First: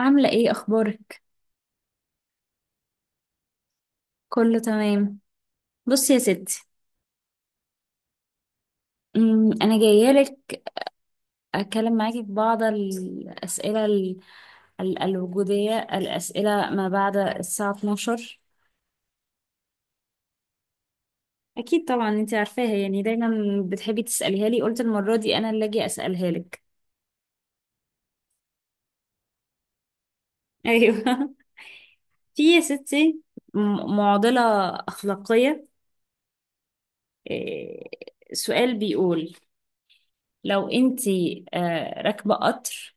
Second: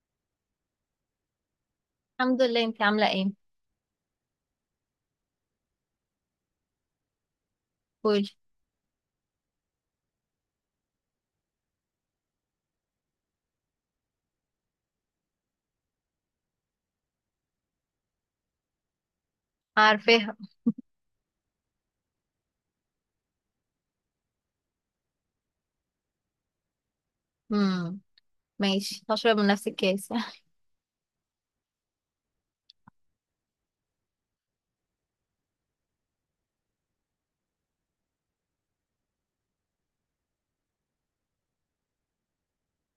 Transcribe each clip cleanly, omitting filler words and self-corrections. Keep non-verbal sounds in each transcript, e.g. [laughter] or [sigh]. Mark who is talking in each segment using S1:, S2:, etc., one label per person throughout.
S1: عاملة ايه؟ اخبارك؟
S2: الحمد لله، انت عاملة ايه؟
S1: كله تمام. بصي يا ستي،
S2: قولي.
S1: انا جاية لك اتكلم معاكي في بعض الاسئلة الوجودية، الاسئلة ما بعد الساعة 12.
S2: عارفاها.
S1: اكيد طبعا انتي عارفاها، يعني دايما بتحبي تسأليها لي، قلت المرة دي انا اللي اجي اسألها لك.
S2: امم ماشي، هشرب من نفس الكاس.
S1: ايوه [laughs] في يا ستي معضلة اخلاقية. إيه، سؤال بيقول، لو انتي راكبة قطر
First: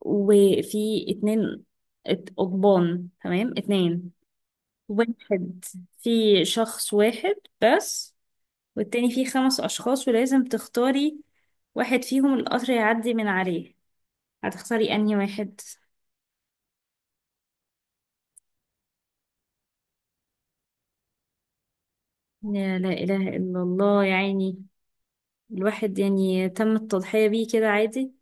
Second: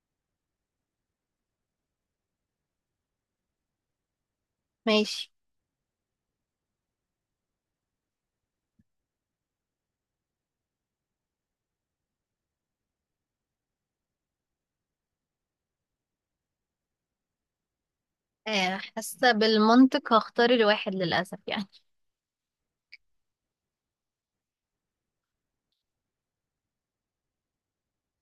S1: وفي اتنين قضبان، تمام؟ اتنين،
S2: [laughs] ماشي.
S1: واحد في شخص واحد بس، والتاني فيه خمس أشخاص، ولازم تختاري واحد فيهم القطر يعدي من عليه. هتختاري أنهي واحد؟
S2: آه، حاسة بالمنطق هختار الواحد للأسف يعني.
S1: لا، لا إله إلا الله، يعني الواحد يعني تم التضحية بيه كده عادي.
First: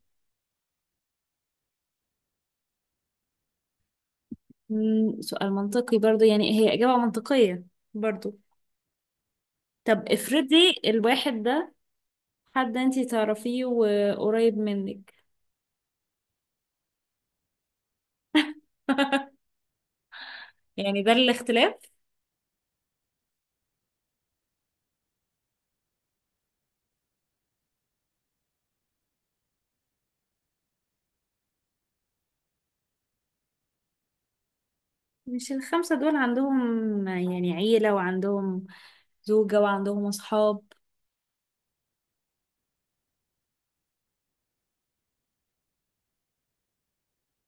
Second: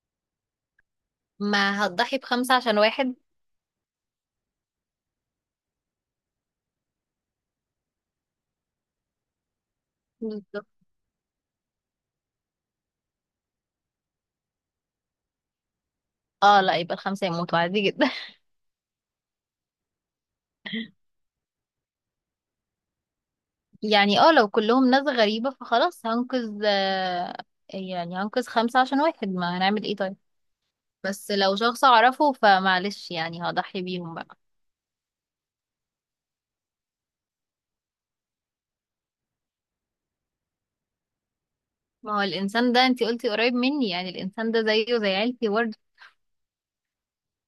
S2: ما هتضحي بخمسة عشان واحد.
S1: سؤال منطقي برضو، يعني هي إجابة منطقية برضو. طب
S2: بالظبط.
S1: افرضي الواحد ده حد انتي تعرفيه وقريب منك.
S2: اه لا، يبقى الخمسة يموتوا عادي جدا.
S1: [laughs] يعني ده الاختلاف.
S2: [laughs] يعني اه لو كلهم ناس غريبة فخلاص هنقذ، يعني هنقذ خمسة عشان واحد، ما هنعمل ايه طيب. بس لو شخص اعرفه فمعلش يعني هضحي بيهم بقى.
S1: مش الخمسة دول عندهم يعني عيلة، وعندهم زوجة، وعندهم أصحاب؟
S2: ما هو الانسان ده انتي قلتي قريب مني، يعني الانسان ده زيه زي عيلتي.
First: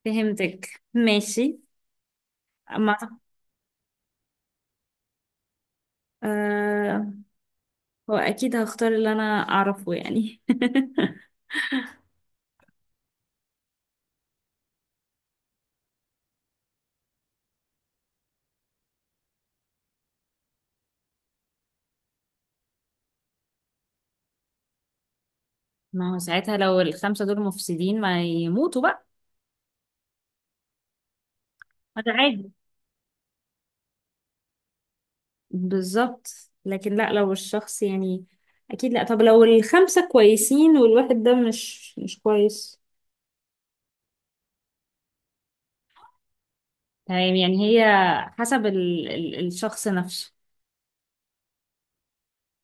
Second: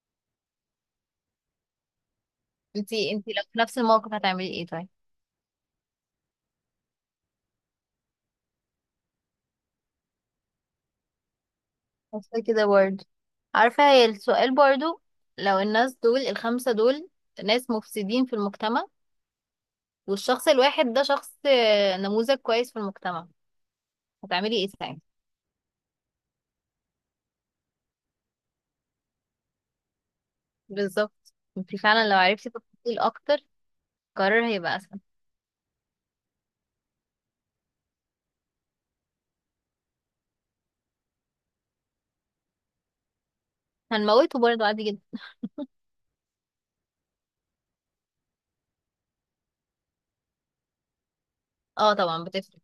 S1: فهمتك ماشي. ما
S2: انتي
S1: أعتقد-
S2: انتي لو في نفس الموقف هتعملي ايه طيب؟
S1: آه هو أكيد هختار اللي أنا أعرفه يعني. [laughs]
S2: حاسه كده برضه. عارفه هي السؤال برضه، لو الناس دول الخمسه دول ناس مفسدين في المجتمع، والشخص الواحد ده شخص نموذج كويس في المجتمع، هتعملي ايه ساعتها؟
S1: ما هو ساعتها لو الخمسة دول مفسدين ما يموتوا بقى.
S2: بالظبط، انتي
S1: ما
S2: فعلا
S1: ده
S2: لو عرفتي
S1: عادي.
S2: تفاصيل اكتر القرار هيبقى اسهل.
S1: بالظبط. لكن لا، لو الشخص يعني أكيد لا. طب لو الخمسة كويسين والواحد ده مش كويس؟
S2: هنموته برضه عادي جدا.
S1: تمام. يعني هي حسب ال ال الشخص نفسه.
S2: اه طبعا بتفرق.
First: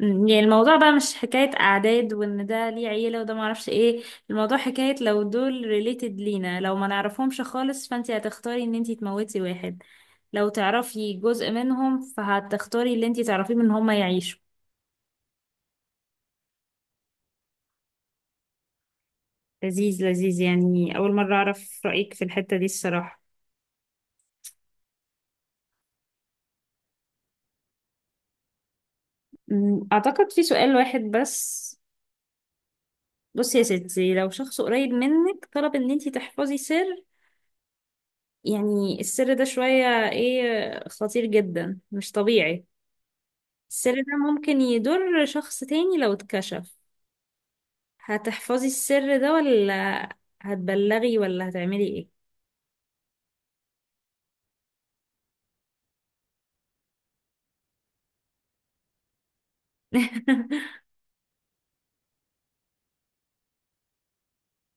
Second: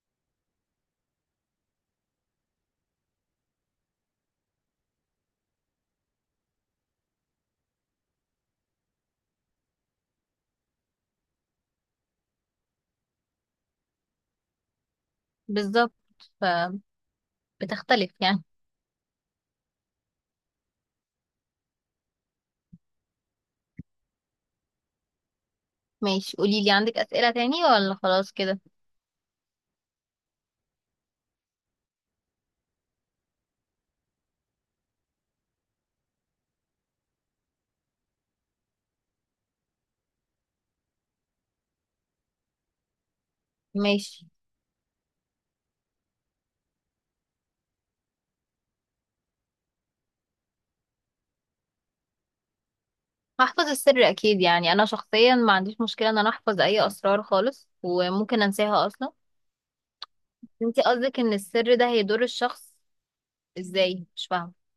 S1: يعني الموضوع بقى مش حكاية أعداد، وإن ده ليه عيلة وده معرفش إيه. الموضوع حكاية، لو دول ريليتد لينا، لو ما نعرفهمش خالص فأنتي هتختاري إن أنتي تموتي واحد. لو تعرفي جزء منهم فهتختاري اللي أنتي تعرفيه من هما يعيشوا.
S2: بالظبط، فبتختلف يعني.
S1: لذيذ لذيذ، يعني أول مرة أعرف رأيك في الحتة دي الصراحة.
S2: ماشي، قوليلي عندك اسئله تاني ولا خلاص كده؟
S1: أعتقد في سؤال واحد بس. بصي يا ستي، لو شخص قريب منك طلب إن أنتي تحفظي سر، يعني السر ده شوية إيه، خطير جدا مش طبيعي، السر ده
S2: ماشي.
S1: ممكن يضر شخص تاني لو اتكشف، هتحفظي السر ده ولا هتبلغي ولا هتعملي ايه؟
S2: هحفظ السر اكيد، يعني انا شخصيا ما عنديش مشكله ان انا احفظ اي اسرار خالص، وممكن انساها اصلا. انتي
S1: [laughs]
S2: قصدك ان السر ده هيضر الشخص؟ ازاي؟ مش فاهمه.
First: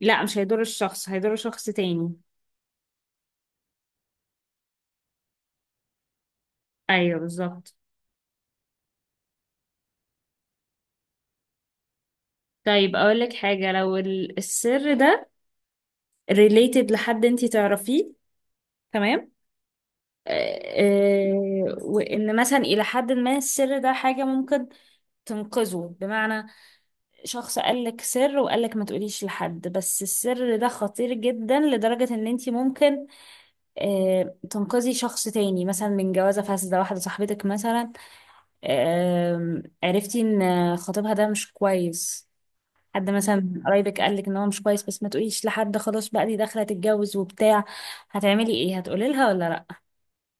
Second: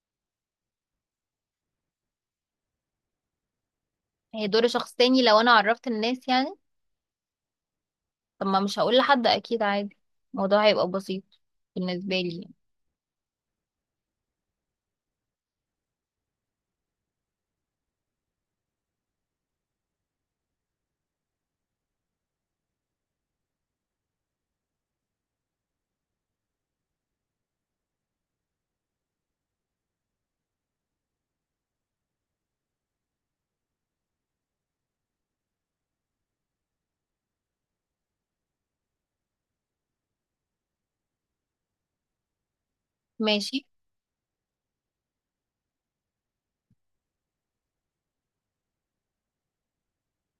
S1: لا، مش هيضر الشخص، هيضر شخص تاني.
S2: هيضر شخص تاني لو انا عرفت الناس يعني.
S1: ايوه بالظبط.
S2: طب ما مش هقول لحد اكيد عادي، الموضوع هيبقى بسيط بالنسبه لي يعني.
S1: طيب اقولك حاجة، لو السر ده related لحد انتي تعرفيه، تمام؟ آه، وان مثلا الى حد ما السر ده حاجة ممكن تنقذه، بمعنى شخص قالك سر وقالك ما تقوليش لحد، بس السر ده خطير جدا لدرجة ان انتي ممكن تنقذي شخص تاني، مثلا من جوازة فاسدة. واحدة صاحبتك مثلا، عرفتي ان خطيبها ده مش كويس، حد مثلا من
S2: ماشي.
S1: قرايبك قالك ان هو مش كويس، بس ما تقوليش لحد، خلاص بقى دي داخلة تتجوز وبتاع. هتعملي ايه، هتقولي لها ولا لا؟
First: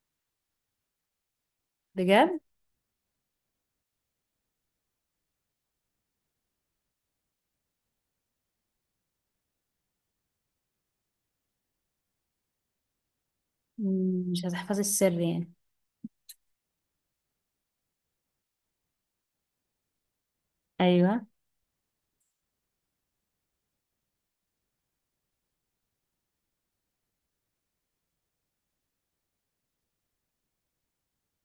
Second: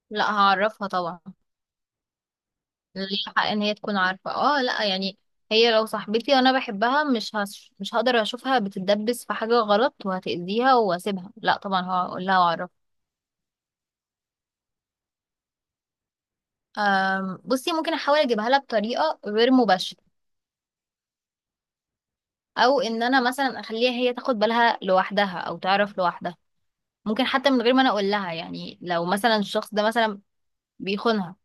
S2: لا، هعرفها طبعا.
S1: بجد؟
S2: ليها حق ان هي تكون عارفه، اه لا يعني. هي لو صاحبتي وانا بحبها مش هقدر اشوفها بتتدبس في حاجه غلط وهتأذيها واسيبها، لا طبعا هقول لها واعرفها.
S1: مش هتحفظي السر يعني؟
S2: بصي ممكن احاول اجيبها لها بطريقه غير مباشره،
S1: ايوه.
S2: او ان انا مثلا اخليها هي تاخد بالها لوحدها او تعرف لوحدها. ممكن حتى من غير ما انا اقول لها يعني، لو مثلا الشخص ده مثلا بيخونها،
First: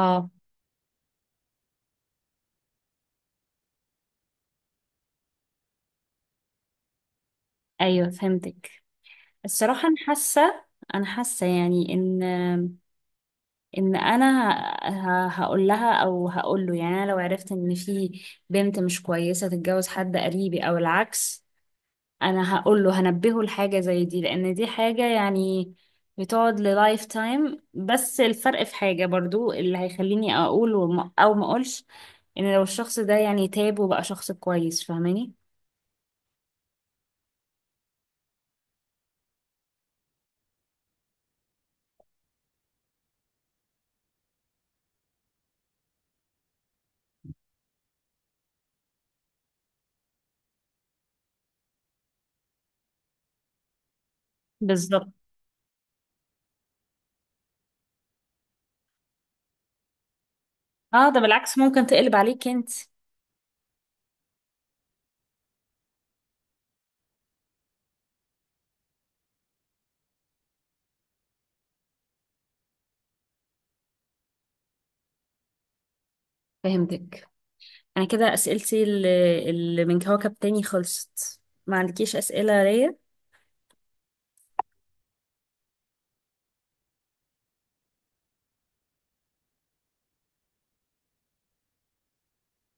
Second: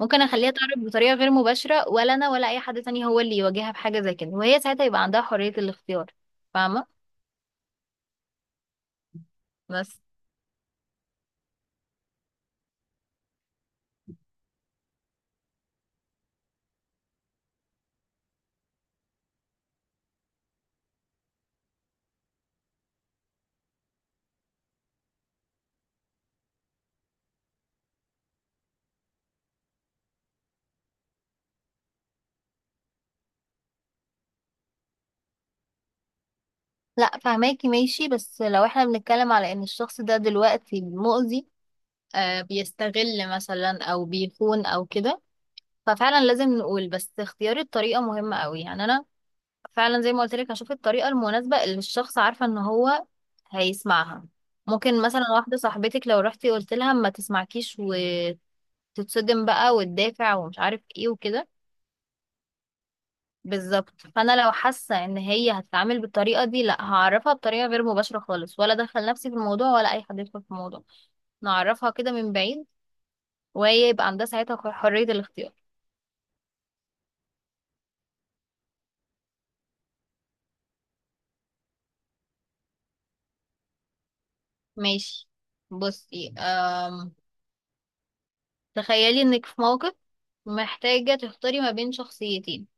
S2: ممكن اخليها تعرف بطريقه غير مباشره، ولا انا ولا اي حد تاني هو اللي يواجهها بحاجه زي كده، وهي ساعتها يبقى عندها حريه الاختيار. فاهمه؟
S1: ايوه فهمتك. الصراحة أنا
S2: بس
S1: حاسة، أنا حاسة يعني إن، إن أنا هقول لها أو هقول له. يعني أنا لو عرفت إن في بنت مش كويسة تتجوز حد قريبي أو العكس، أنا هقول له، هنبهه لحاجة زي دي، لأن دي حاجة يعني بتقعد للايف تايم. بس الفرق في حاجة برضو اللي هيخليني أقول أو ما أقولش، إن لو الشخص ده يعني تاب وبقى شخص كويس، فاهماني؟
S2: لا، فهماكي ماشي، بس لو احنا بنتكلم على ان الشخص ده دلوقتي مؤذي، بيستغل مثلا او بيخون او كده، ففعلا لازم نقول، بس اختيار الطريقة مهمة قوي يعني. انا فعلا زي ما قلت لك هشوف الطريقة المناسبة اللي الشخص عارفة ان هو هيسمعها. ممكن
S1: بالظبط.
S2: مثلا واحدة صاحبتك لو رحتي قلت لها ما تسمعكيش وتتصدم بقى وتدافع ومش عارف
S1: اه
S2: ايه
S1: ده
S2: وكده.
S1: بالعكس، ممكن تقلب عليك انت.
S2: بالظبط، فانا لو حاسة ان هي هتتعامل بالطريقة دي، لا هعرفها بطريقة غير مباشرة خالص ولا ادخل نفسي في الموضوع ولا اي حد يدخل في الموضوع. نعرفها كده من بعيد، وهي يبقى عندها ساعتها حرية الاختيار.
S1: فهمتك. انا كده اسئلتي اللي من كوكب تاني خلصت. ما عندكيش اسئله ليا؟
S2: ماشي. بصي تخيلي انك في موقف محتاجة تختاري ما بين شخصيتين.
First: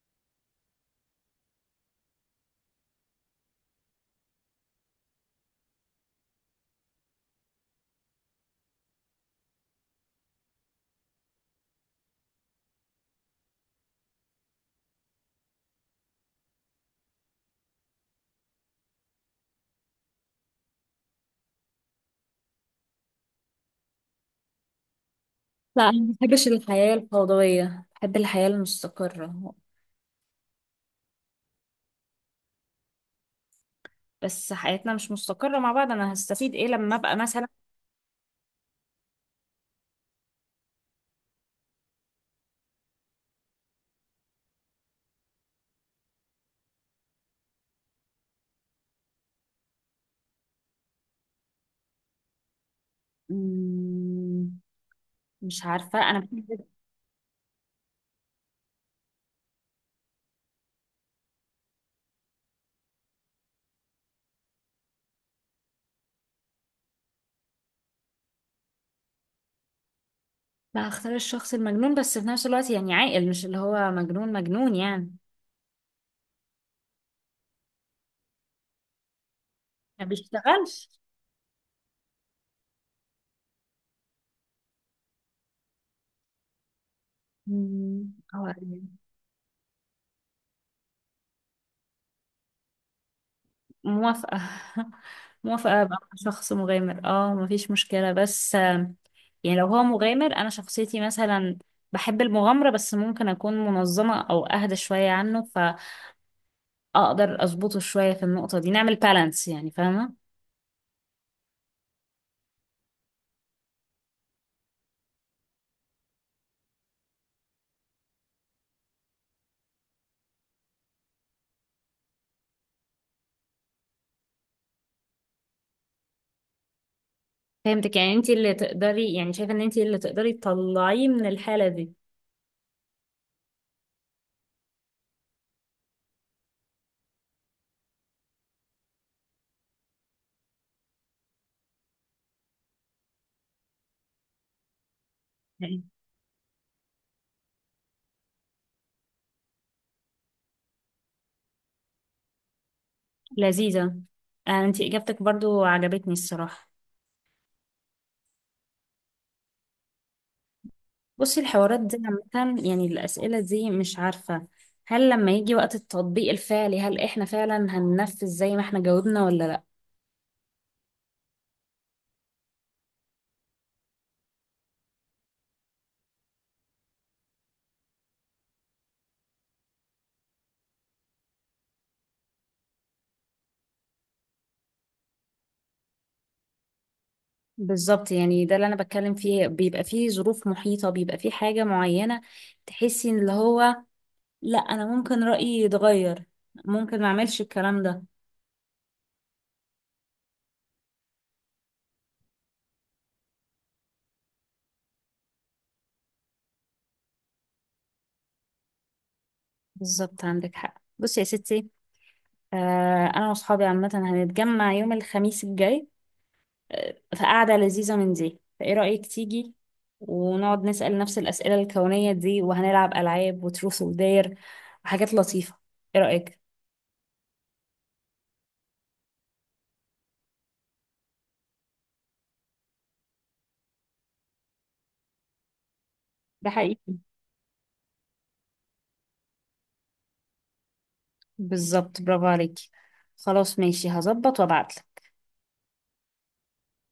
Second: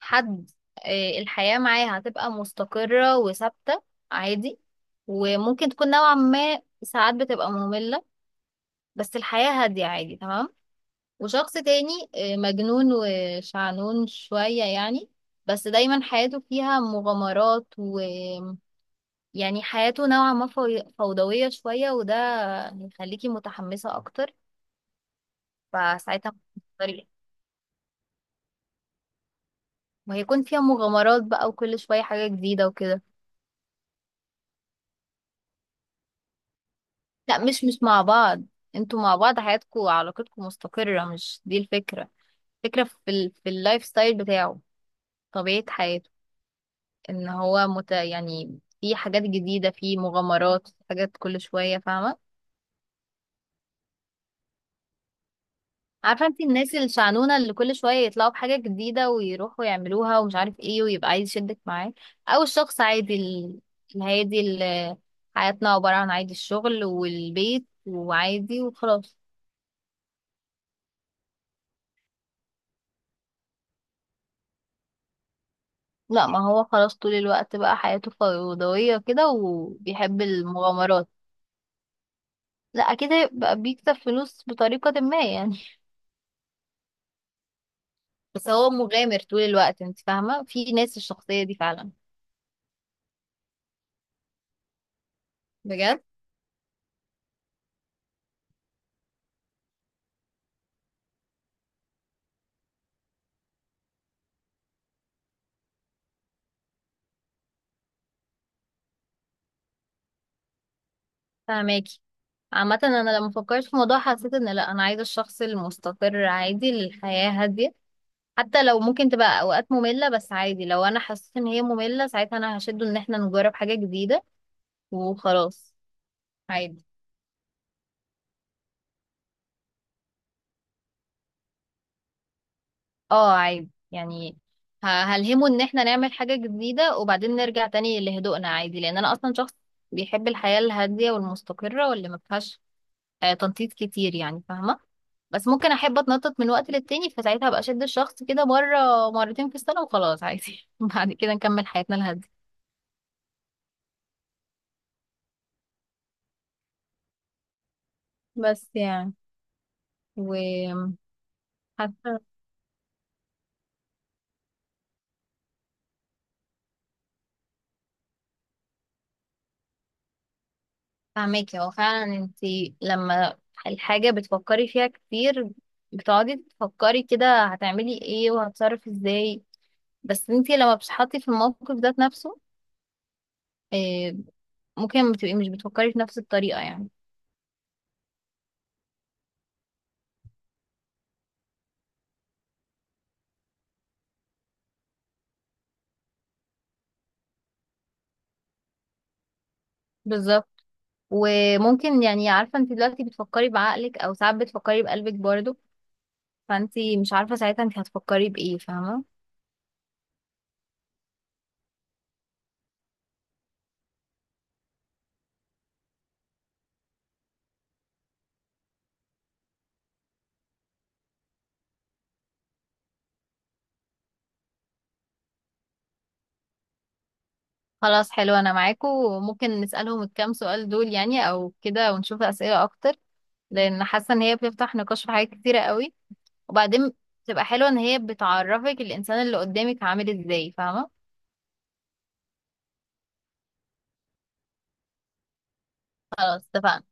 S2: حد الحياة معاه هتبقى مستقرة وثابتة عادي، وممكن تكون نوعا ما ساعات بتبقى مملة، بس الحياة هادية عادي تمام. وشخص تاني مجنون وشعنون شوية يعني، بس دايما حياته فيها مغامرات ويعني حياته نوعا ما فوضوية شوية، وده هيخليكي متحمسة أكتر.
S1: لا انا ما
S2: فساعتها
S1: بحبش الحياه
S2: هتختاري،
S1: الفوضويه، بحب الحياه المستقره.
S2: وهيكون فيها مغامرات بقى وكل شوية حاجة جديدة وكده.
S1: بس حياتنا مش مستقره مع بعض، انا هستفيد ايه لما ابقى
S2: لا،
S1: مثلا.
S2: مش مع بعض. انتوا مع بعض حياتكوا علاقتكوا مستقرة، مش دي الفكرة. الفكرة في اللايف ستايل بتاعه، طبيعة حياته، يعني في حاجات جديدة في مغامرات في حاجات كل شوية، فاهمة؟
S1: مم، مش عارفه، انا
S2: عارفة انت
S1: بحب.
S2: الناس الشعنونة اللي كل شوية يطلعوا بحاجة جديدة ويروحوا يعملوها ومش عارف ايه ويبقى عايز يشدك معاه، او الشخص عادي الهادي اللي حياتنا عبارة عن عادي، الشغل والبيت وعادي وخلاص.
S1: لا، هختار الشخص المجنون، بس في نفس الوقت يعني عاقل، مش اللي هو مجنون مجنون يعني.
S2: لا ما هو خلاص طول الوقت بقى حياته فوضوية كده
S1: ما
S2: وبيحب
S1: بيشتغلش؟
S2: المغامرات. لا أكيد هيبقى بيكسب فلوس بطريقة ما يعني،
S1: هو.
S2: بس هو مغامر طول الوقت، انت فاهمة، في ناس الشخصية دي فعلا.
S1: موافقة [laughs] موافقة أبقى
S2: بجد.
S1: مع شخص مغامر، اه مفيش مشكلة، بس يعني لو هو مغامر، أنا شخصيتي مثلا بحب المغامرة، بس ممكن أكون منظمة أو أهدى شوية عنه، فأقدر أظبطه شوية في النقطة دي، نعمل بالانس يعني، فاهمة؟
S2: فاهماكي. عامة أنا لما فكرت في الموضوع حسيت إن لأ، أنا عايزة الشخص المستقر عادي، للحياة هادية، حتى لو ممكن تبقى أوقات مملة، بس عادي لو أنا حسيت إن هي مملة ساعتها أنا هشده إن احنا نجرب حاجة جديدة وخلاص عادي.
S1: فهمتك. يعني انتي اللي تقدري، يعني شايفة ان انتي اللي تقدري تطلعيه من الحالة دي.
S2: اه عادي يعني، هلهمه ان احنا نعمل حاجة جديدة وبعدين نرجع تاني لهدوءنا عادي، لان انا اصلا شخص بيحب الحياة الهادية والمستقرة واللي ما فيهاش تنطيط كتير يعني، فاهمة؟ بس ممكن
S1: يعني
S2: احب اتنطط من وقت للتاني، فساعتها ابقى اشد الشخص كده مرة مرتين في السنة وخلاص عادي. [laughs] بعد كده نكمل حياتنا الهادية.
S1: لذيذة. انتي إجابتك برضو عجبتني الصراحة.
S2: بس يعني، وحاسة.
S1: بصي الحوارات دي عامة، يعني الأسئلة دي، مش عارفة هل لما يجي وقت التطبيق الفعلي هل احنا فعلا هننفذ زي ما احنا جاوبنا ولا لا.
S2: فاهماكي، هو فعلا انتي لما الحاجة بتفكري فيها كتير، بتقعدي تفكري كده هتعملي ايه وهتصرف ازاي، بس انتي لما بتتحطي في الموقف ده نفسه، آه، ممكن ما بتبقي مش بتفكري في نفس الطريقة يعني.
S1: بالظبط. يعني ده اللي انا بتكلم فيه، بيبقى فيه ظروف محيطة، بيبقى فيه حاجة معينة تحسي ان اللي هو لا، انا ممكن رأيي يتغير، ممكن ما اعملش الكلام ده.
S2: بالظبط، وممكن يعني عارفة انتي دلوقتي بتفكري بعقلك او ساعات بتفكري بقلبك برضه، فانتي مش عارفة ساعتها انتي هتفكري بإيه، فاهمة؟
S1: بالظبط عندك حق. بصي يا ستي، انا واصحابي عامة هنتجمع يوم الخميس الجاي، فقعدة لذيذة من دي، فايه رأيك تيجي ونقعد نسأل نفس الأسئلة الكونية دي، وهنلعب ألعاب وتروث ودير وحاجات لطيفة. ايه رأيك؟
S2: خلاص حلو، انا معاكو، وممكن نسألهم الكام سؤال دول يعني او كده ونشوف أسئلة اكتر، لان حاسة ان هي بتفتح نقاش في حاجات كتيرة قوي.
S1: ده
S2: وبعدين
S1: حقيقي.
S2: بتبقى حلوة ان هي بتعرفك الانسان اللي قدامك عامل ازاي، فاهمة؟
S1: بالظبط، برافو عليكي. خلاص ماشي، هظبط وابعتلك.
S2: خلاص اتفقنا.